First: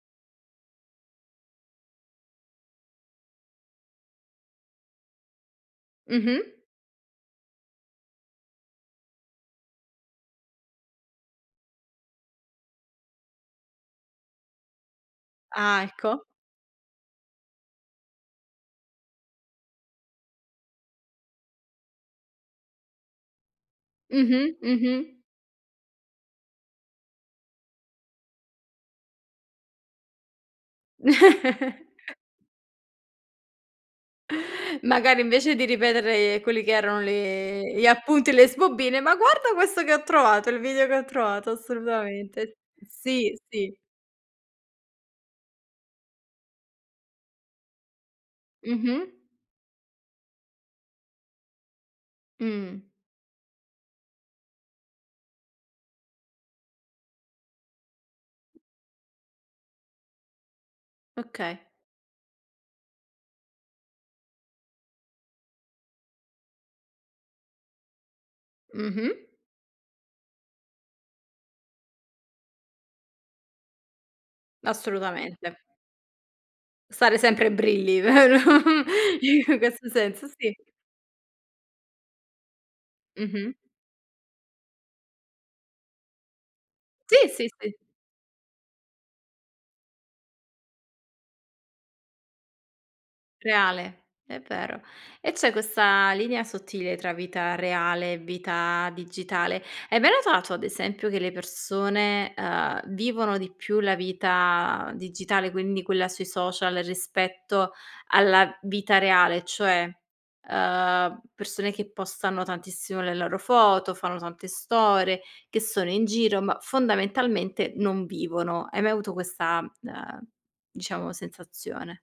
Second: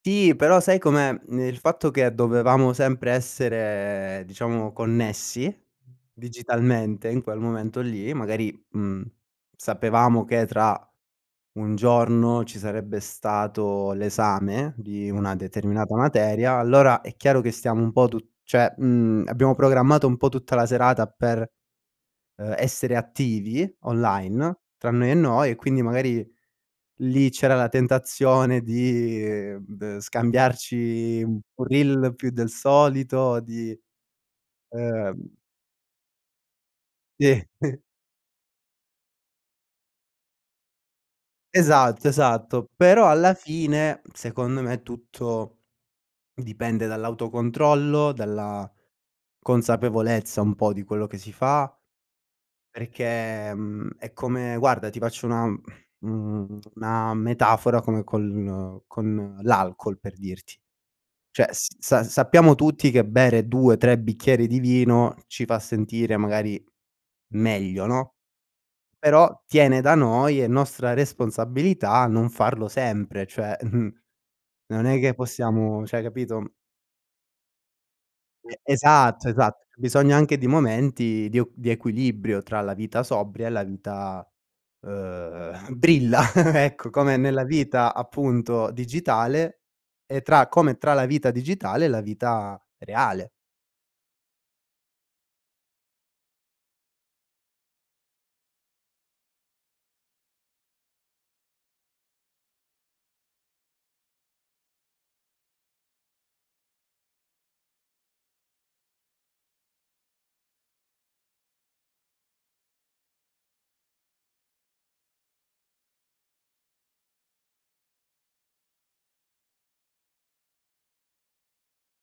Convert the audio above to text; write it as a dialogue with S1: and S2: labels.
S1: Sì, però sai com'è mhmm, il fatto che dovevamo sempre essere, diciamo connessi
S2: Mh-mh.
S1: digitalmente, in quel momento lì, magari, mhmm, sapevamo che tra 1 giorno ci sarebbe stato l'esame di una
S2: Ah,
S1: determinata
S2: ecco.
S1: materia, allora è chiaro che stiamo un po' tu cioè mhmm, abbiamo programmato un po' tutta la serata per, uhm, essere attivi
S2: Mh-mh.
S1: online, tra
S2: Mh-mh.
S1: noi e noi e quindi magari lì c'era la tentazione di b scambiarci un reel più del solito di, ehm
S2: Magari invece di ripetere quelli che erano
S1: Sì.
S2: le gli appunti, le sbobine, "Ma guarda questo che ho trovato, il video che ho trovato."
S1: Esatto,
S2: Assolutamente.
S1: esatto, però alla
S2: Sì, sì.
S1: fine, secondo me, tutto dipende dall'autocontrollo, dalla
S2: Mh-mh.
S1: consapevolezza un po' di quello che si fa,
S2: Mh.
S1: perché, mhmm, è come guarda ti faccio una uhm, mhmm, una metafora, come con con l'alcol per dirti, cioè
S2: Okay.
S1: s sa sappiamo tutti che bere 2, 3 bicchieri di vino ci fa sentire magari meglio, no,
S2: Mh-mh.
S1: però tiene da noi è nostra responsabilità non farlo sempre, cioè, non è che
S2: Assolutamente.
S1: possiamo cioè capito?
S2: Stare sempre brilli, vero?
S1: E esatto,
S2: In
S1: esatto,
S2: questo
S1: Bisogna
S2: senso,
S1: anche di
S2: sì.
S1: momenti di o di equilibrio tra la vita sobria e
S2: Mh-mh.
S1: la vita, uhm, brilla, ecco, come
S2: Sì,
S1: nella
S2: sì, sì.
S1: vita appunto digitale e tra come tra la vita digitale e la vita reale.
S2: Reale, è vero. E c'è questa linea sottile tra vita reale e vita digitale. Hai mai notato, ad esempio, che le persone, uhm, vivono di più la vita digitale, quindi quella sui social rispetto alla vita reale, cioè, uhm, persone che postano tantissimo le loro foto, fanno tante storie, che sono in giro, ma fondamentalmente non vivono, hai mai avuto questa, uhm, diciamo sensazione?